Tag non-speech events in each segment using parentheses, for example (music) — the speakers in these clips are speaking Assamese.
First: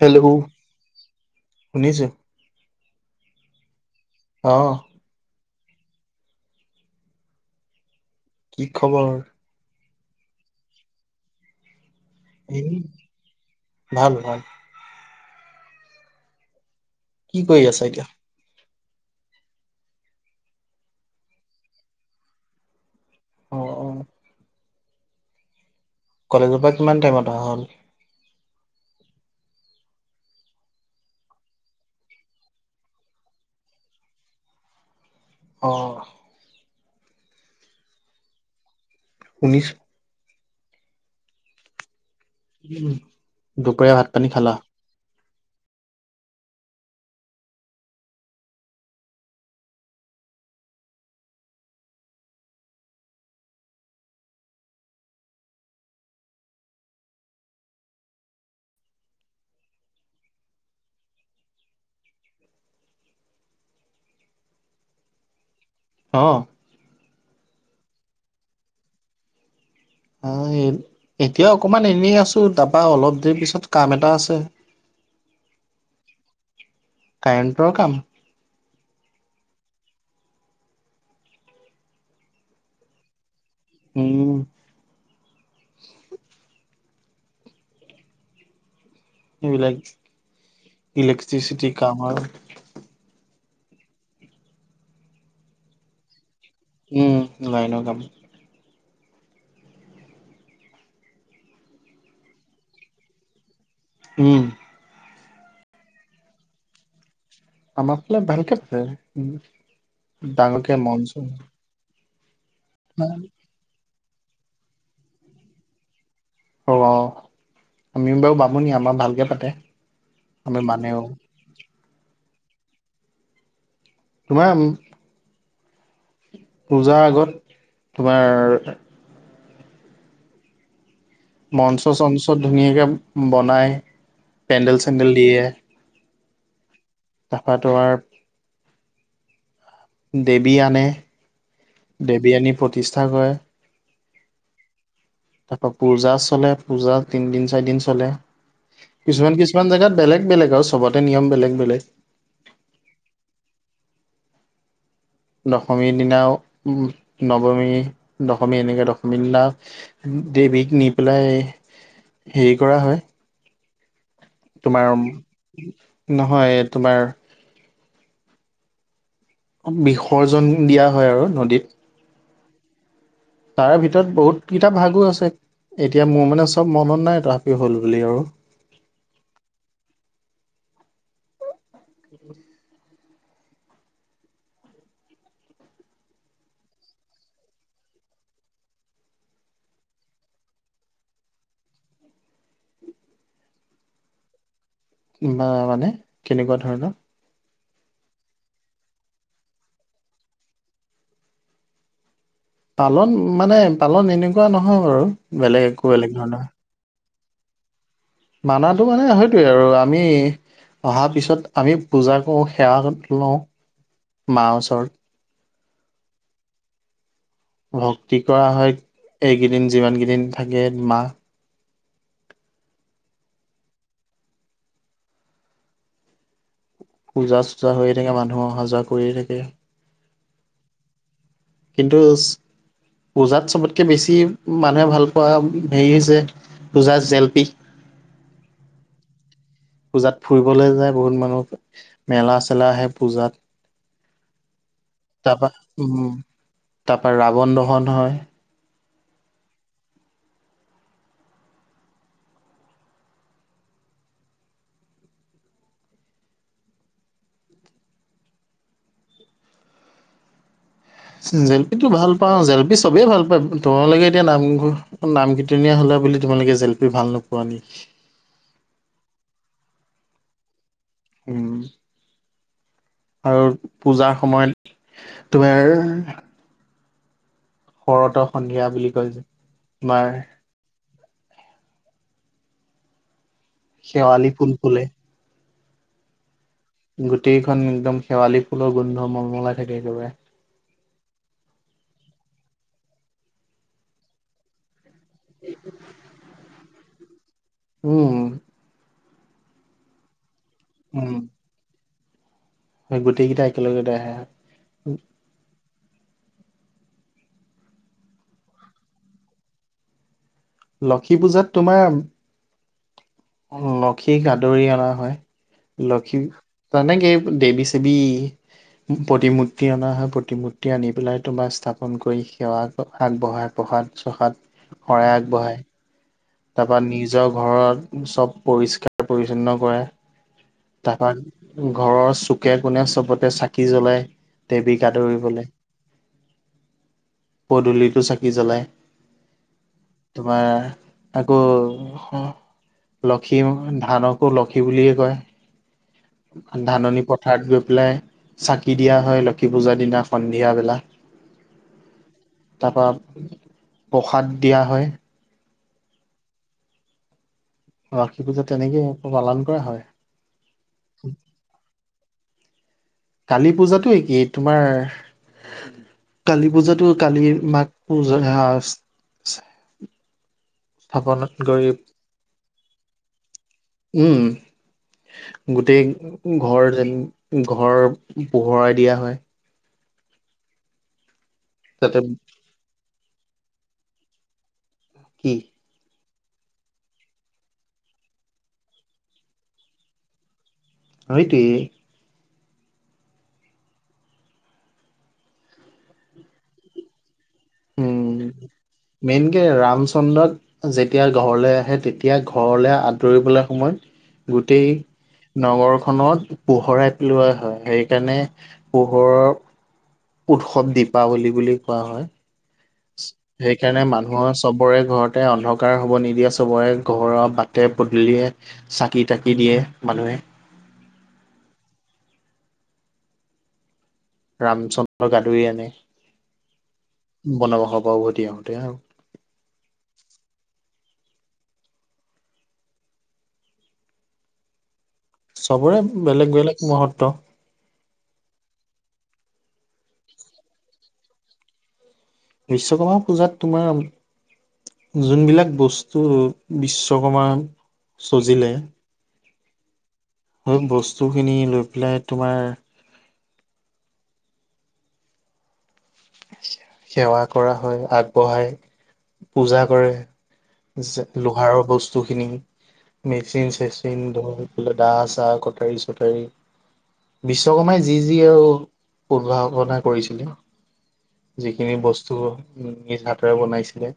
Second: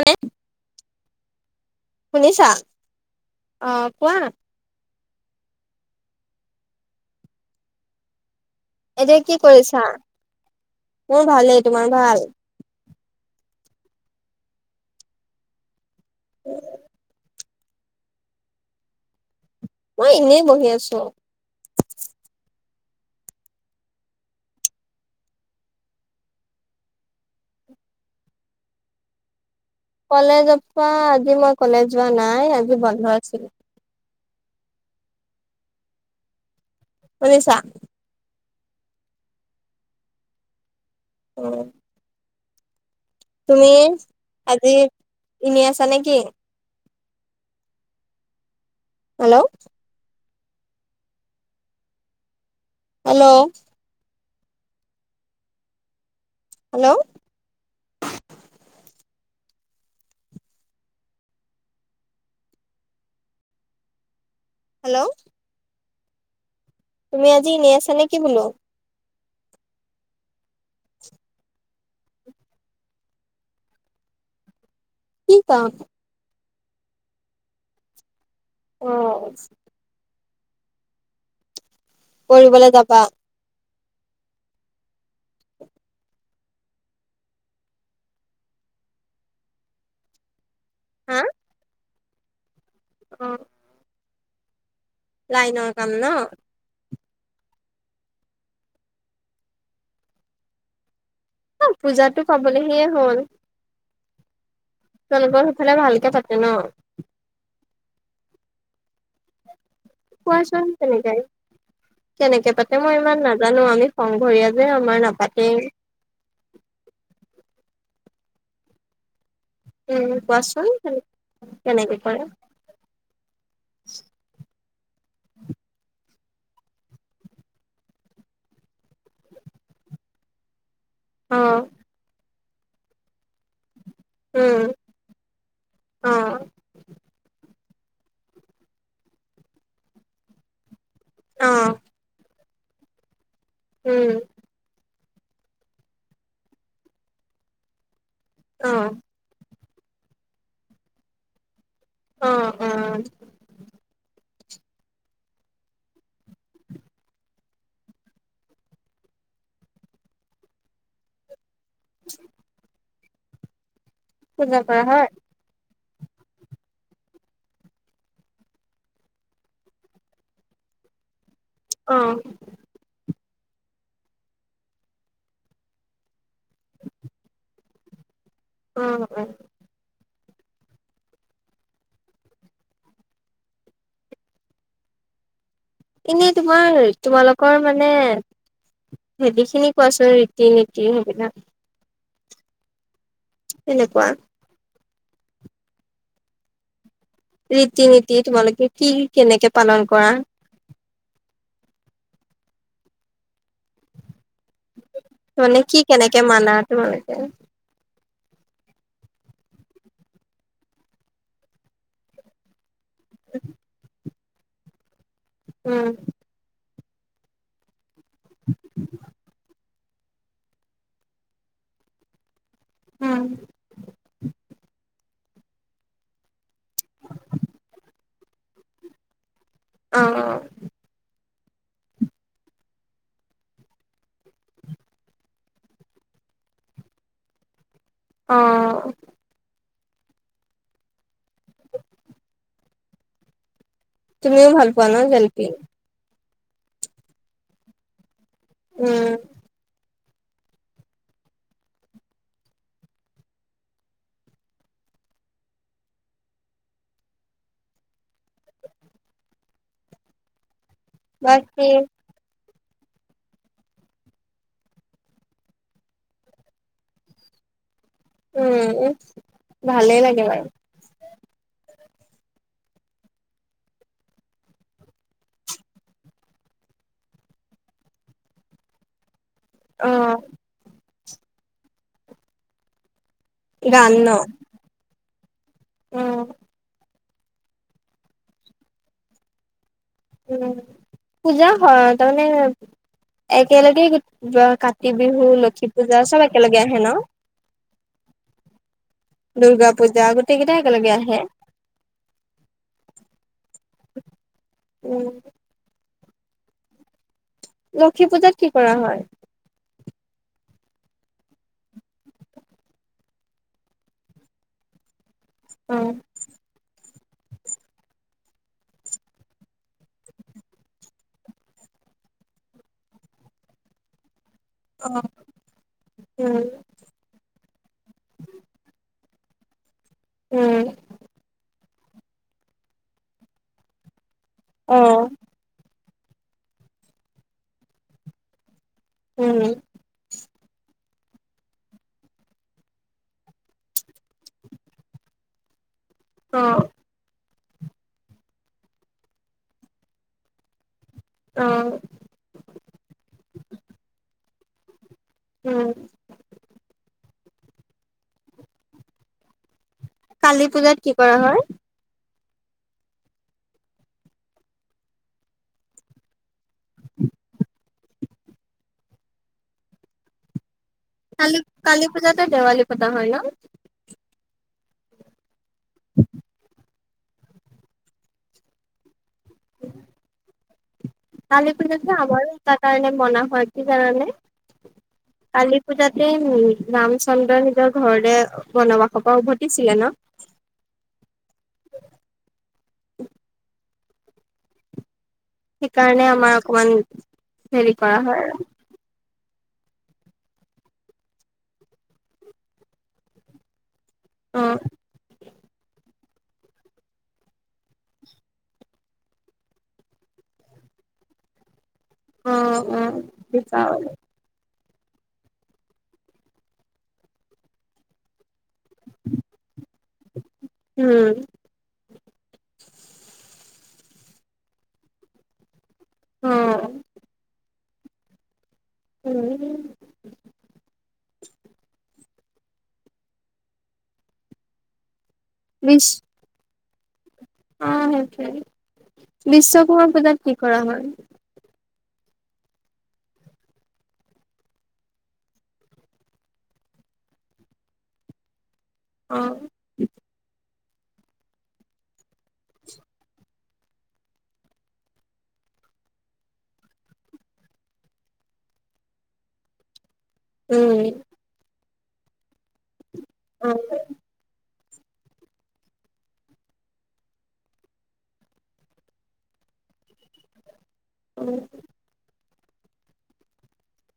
হেল্ল' শুনিছো (inaudible) শুনিছা অহ কোৱা আহ কি খবৰ এতিয়া কি কৰিছা মোৰ ভালেই তোমাৰ। ভাল? উ ভাল-ভাল। (inaudible) কি কৰি আছা এতিয়া। মই এনেই বহি আছো। অ', -অ'। কলেজৰ পৰা কিমান টাইমত অহা হ'ল? কলেজৰ পৰা আজি মই কলেজ যোৱা নাই আজি বন্ধ আছিল। অ'। শুনিছা? শুনিছো। অ'। উম'। তুমি দুপৰীয়া ভাত পানী খালা আজি এনে আছা নেকি? হেল্ল'। হেল্ল'। হেল্ল'। হেল্ল'। অ'। তুমি আজি এনে আছা নেকি বোলো? অ' এতিয়া অকমান এনেই আছো, তাৰাপা অলপ দেৰি পিছত কাম এটা আছে। কি কাম (unintelligible) কাৰেণ্টৰ কাম। অ'। কৰিবলে যাবা উম। এইবিলাক হা? ইলেক্ট্ৰিচিটি কাম আৰু অ'। লাইনৰ কাম ন' উম লাইনো কাম অ' পূজাতটো পাবলৈহে হ'ল উম'। তেওঁলোকৰ সেইফালে ভালকে থাকে ন? আমাৰ ফালে ভালকে পে কোৱাচোন ডাঙৰকে মন কেনেকে। চ কেনেকে পাতে মই ইমান নাজানো, আমি সংঘৰীয়া যে আমাৰ নাপাতেই। অ', -অ' আমিও বাৰু বামুণি, আমাৰ ভালকে পাতে। উম, আমি কোৱাচোন মানেও কেনেকে কৰে? তোমাৰ পূজাৰ আগত তোমাৰ অ মঞ্চ-চঞ্চত ধুনীয়াকে বনাই, উম পেণ্ডেল-চেণ্ডেল দিয়ে। অ ফাতোৱাৰ দেৱী আনে অ দেৱী আনি প্ৰতিষ্ঠা কৰে। উম'। তাৰপা পূজা চলে, পূজা তিনদিন, চাৰিদিন চলে অ কিছুমান কিছু কিছুমান জেগাত বেলেগ বেলেগ আৰু চবতে নিয়ম বেলেগ বেলেগ অ', -অ'। দশমীৰ দিনা উ' নৱমী, দশমী এনেকে দশমীৰ দিনা দেৱীক নি পেলাই হেৰি কৰা হয়। পূজা কৰা তোমাৰ উ হয় নহয় তোমাৰ বিসৰ্জন দিয়া হয় আৰু নদীত অ' তাৰে ভিতৰত বহুত কিতা ভাগো আছে, এতিয়া মোৰ মানে চব মনত নাই তথাপিও হ'ল বুলি আৰু উম-উম। এনেই তোমাৰ তোমালোকৰ মানে হেদিখিনি কোৱাচোন ৰীতি -নীতি সেইবিলাক তেনেকুৱা বা মানে কেনেকুৱা ধৰণৰ ৰীতি-নীতি তোমালোকে কি কেনেকে পালন কৰা? পালন মানে পালন এনেকুৱা নহয়। বাৰু মানে বেলেগ কি একো বেলেগ কেনেকে ধৰণৰ। মানা তোমালোকে মানাটো মানে সেইটোয়ে আৰু আমি অহা পিছত আমি পূজা কৰো সেৱা লও মাৰ ওচৰত উম'। ভক্তি কৰা হয়, এইকেইদিন যিমান কেইদিন থাকে মাহ। (inaudible) উম'। পূজা- চোজা হৈয়ে থাকে, মানুহ অহা-যোৱা কৰিয়ে থাকে। অ', -অ' কিন্তু পূজাত চবতকে বেছি মানুহে ভাল পোৱা হেৰি হৈছে পূজা জেলেপি অ' পূজাত ফুৰিবলৈ যায়, বহুত মানুহ মেলা-চেলা আহে পূজাত তুমিও ভাল পোৱা ন জেলেপি তাৰপা উম, তাৰপা ৰাৱণ দহন হয়। উম' বাকী জেলপি টো ভাল পাও জেলপি চবেই ভাল পায়, তোমালোকে এতিয়া নামঘৰীয়া নাম কীৰ্তনীয়া হ'লা বুলি তোমালোকে জেলেপি ভাল নোপোৱা নেকি? উম-উম ভালেই লাগে বাৰু হম। আৰু পূজাৰ সময়ত তোমাৰ শৰত সন্ধিয়া বুলি কয় যে তোমাৰ অহ। শেৱালি ফুল ফুলে। উম'। গোটেইখন একদম শেৱালি ফুলৰ গোন্ধ মলমলাই থাকে একেবাৰে উম, পূজা হয় তাৰ মানে একেলগে কাতি বিহু, লক্ষী পূজা চব একেলগে আহে ন' উম'। দুৰ্গা পূজা গোটেই কেইটা একেলগে আহে। হয়, গোটেই কেইটা একেলগেতে আহে। উম, লক্ষী পূজাত কি কৰা হয়? লক্ষী পূজাত তোমাৰ লক্ষীক আদৰি অনা হয়। অ', লক্ষী তাৰ মানে কি দেৱী ছেবি প্ৰতিমূৰ্তি অনা হয়। প্ৰতিমূৰ্তি আনি পেলাই তোমাৰ স্থাপন কৰি সেৱা আগ আগবঢ়াব। প্ৰসাদ চসাত অ', শৰাই আগবঢ়াই, উম, তাৰ পৰা নিজৰ ঘৰত চব পৰিষ্কাৰ পৰিষণ্ণ কৰে উম, তাপা। ঘৰৰ চুকে কোনে চবতে চাকি জ্বলাই দেৱীক অ', আদৰিবলে। পদূলিতো চাকি জ্বলাই। উম, তোমাৰ তাকো লক্ষী ধানকো লক্ষী বুলিয়ে কয়। অ', ধাননি পথ ঠাৰ্ড গৈ পেলাই চাকি দিয়া হয় লক্ষী পূজাৰ দিনা সন্ধিয়াবেলা। অ', তাপা প্ৰসাদ দিয়া হয়। উম। লক্ষী পূজা তেনেকে পালন কৰা হয়। কালী পূজাত কি কৰা হয়? কালি পূজাতো একেই, তোমাৰ কালি পূজাটো কালি মাক (unintelligible) কালি গৈ কালি পূজাতে দেৱালী পতা হয় ন? উম গোটেই ঘৰ যেন ঘৰ পোহৰাই দিয়া হয়। কালি পূজাটো তাতে আমাৰো এতা কাৰণে মনা হয় কি জানানে? কি কালী পূজাত সেই ৰামচন্দ্ৰ নিজৰ ঘৰলে বনবাসৰ পৰা উভতিছিলে ন। সেইটোৱেই (unintelligible) সেইকাৰণে আমাৰ অকমান হেৰি কৰা উম হয় আৰু। মেইনকে ৰামচন্দ্ৰক যেতিয়া ঘৰলৈ আহে তেতিয়া ঘৰলৈ আদৰিবলৈ সময়ত অ', গোটেই। নগৰখনক পোহৰাই পেলোৱা হয়, সেইকাৰণে পোহৰৰ উৎসৱ দিপাৱলি বুলি কোৱা হয়। অ', অ', সেইকাৰণে দীপাৱলী মানুহৰ চবৰে ঘৰতে অন্ধকাৰ হ'ব নিদিয়ে, চবৰে ঘৰৰ বাটে পদূলিয়ে চাকি, তাকি দিয়ে মানুহে উম, ৰামচন্দ্ৰক আদৰি আনে অ', বনবাসৰ পৰা উভতি আহোতে। আৰু। উম। চবৰে বেলেগ বেলেগ মহত্ব অঁ সেইটোৱে। বিশ্বকৰ্মা পূজাত কি কৰা হয়? বিশ্বকৰ্মা পূজাত তোমাৰ যোনবিলাক বস্তু বিশ্বকৰ্মা চজিলে। অ। বস্তুখিনি লৈ পেলাই তোমাৰ সেৱা কৰা হয়, আগবঢ়াই পূজা কৰে। উম, যে লোহাৰৰ বস্তু খিনি, মেচিন অ', চেচিন ধৰ। দা চা কটাৰী চটাৰী। বিশ্বকৰ্মাই যি যি আৰু উদ্ভাৱনা কৰিছিলে। উম, যিখিনি বস্তু নিজ হাতেৰে বনাইছিলে,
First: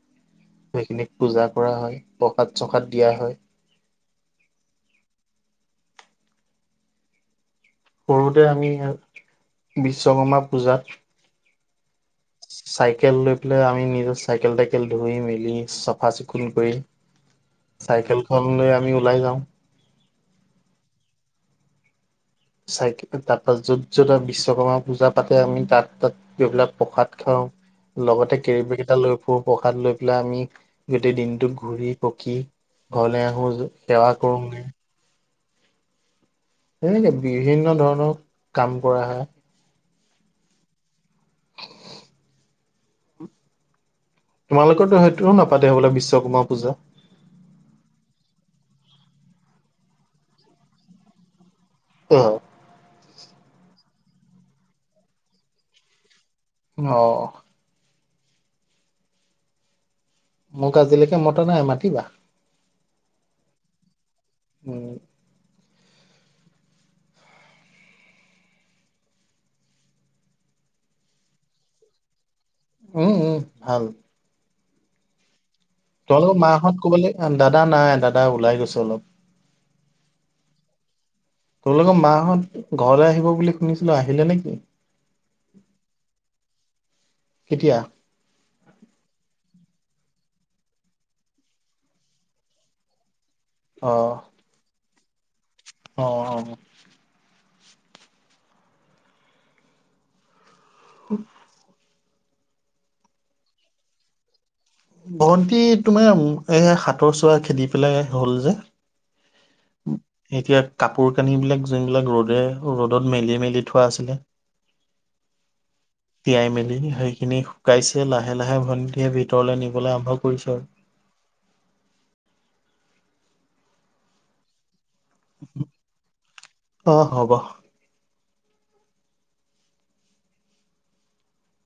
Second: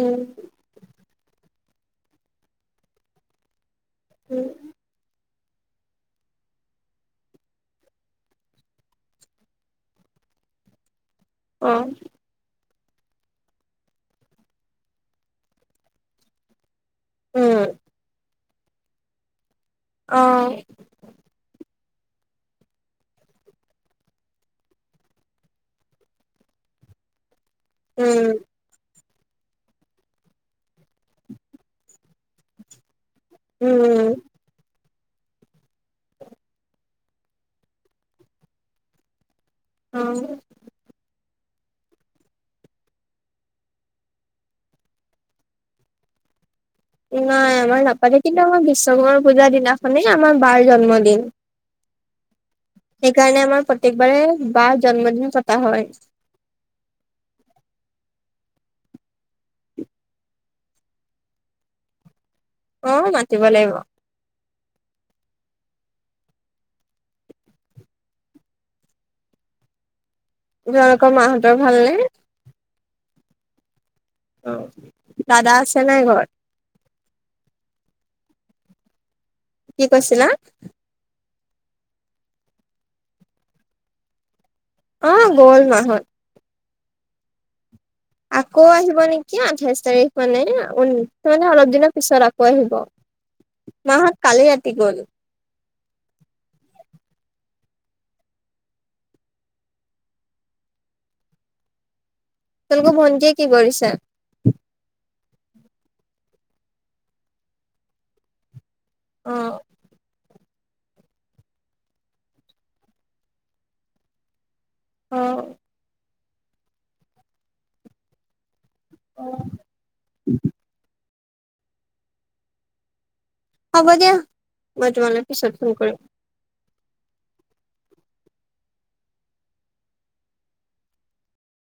উম, পূজাত কৰা হয়, প্ৰসাদ চসাদ দিয়া হয়। উম। সৰুতে আমি বিশ্বকৰ্মা পূজাত। আঁহ। চাইকেল লৈ পেলাই আমি নিজৰ চাইকেল তাইকেল ধুই মেলি চফা চিকুণ কৰি উম, চাইকেল খন লৈ আমি ওলাই যাওঁ। অহ। চাইকেলেৰে তাৰ পৰা য'ত য'ত আৰু বিশ্বকৰ্মা পূজা পাতে আমি তাত তাত গৈ পেলাই প্ৰসাদ খাওঁ। উম, লগতে কেৰিবেগ এটা লৈ প্ৰসাদ লৈ পেলাই আমি গোটেই দিনটো ঘূৰি পকি ঘৰলৈ আহো সেৱা উম, কৰোগে। সেনেকেই বিভিন্ন ধৰণৰ কাম কৰা হয়। অহ। (unintelligible) তোমালোকৰ তো সেইটোও নাপাতে হবলা বিশ্বকৰ্মা পূজা। নাই আমাৰ নাপালে কিন্তু আমাৰ বিশ্বকৰ্মাৰ পূজা দিনাখনেই আমাৰ বাৰ জন্মদিন। অ সেইকাৰণে আমাৰ প্ৰত্যেকবাৰে বাৰ জন্মদিন পতা হয়। অ। মোক আজিলৈকে মতা নাই, মাতিবা। অ মাতিব লাগিব। উম। তোমালোকৰ মাহঁতৰ ভাল নে? উম উম ভাল। অ দাদা আছে নাই ঘৰত তহঁতৰ মাঁহত কবালে, দাদা নাই দাদা ওলাই গৈছে অলপ। কি কৈছিলা? তোমালোকৰ মাহঁত ঘৰলৈ আহিব বুলি শুনিছিলো আহিলে নেকি? অ গ'ল মাঁ হত। কেতিয়া? আকৌ আহিব নেকি আঠাইশ তাৰিখ মানে আ এ উ অলপ দিনৰ পিছত আকৌ আহিব। অ মাঁহত কালি ৰাতি গল। অ অ (unintelligible) তোমালোকৰ ভণ্টিয়ে কি কৰিছে? ভন্টি তোমাৰ এই হাতৰ চৰা খেদি পেলাই হ'ল যে অ এতিয়া কাপোৰ কানিবিলাক যোনবিলাক ৰ'দে ৰ'দত মেলি মেলি থোৱা আছিলে অহ। তিয়াই মেলি সেইখিনি শুকাইছে লাহে লাহে ভন এতিয়া ভিতৰলৈ নিবলৈ আৰম্ভ কৰিছো আৰু। হ'ব দিয়া। মই তোমালে পিছত ফোন কৰিম। অ হব।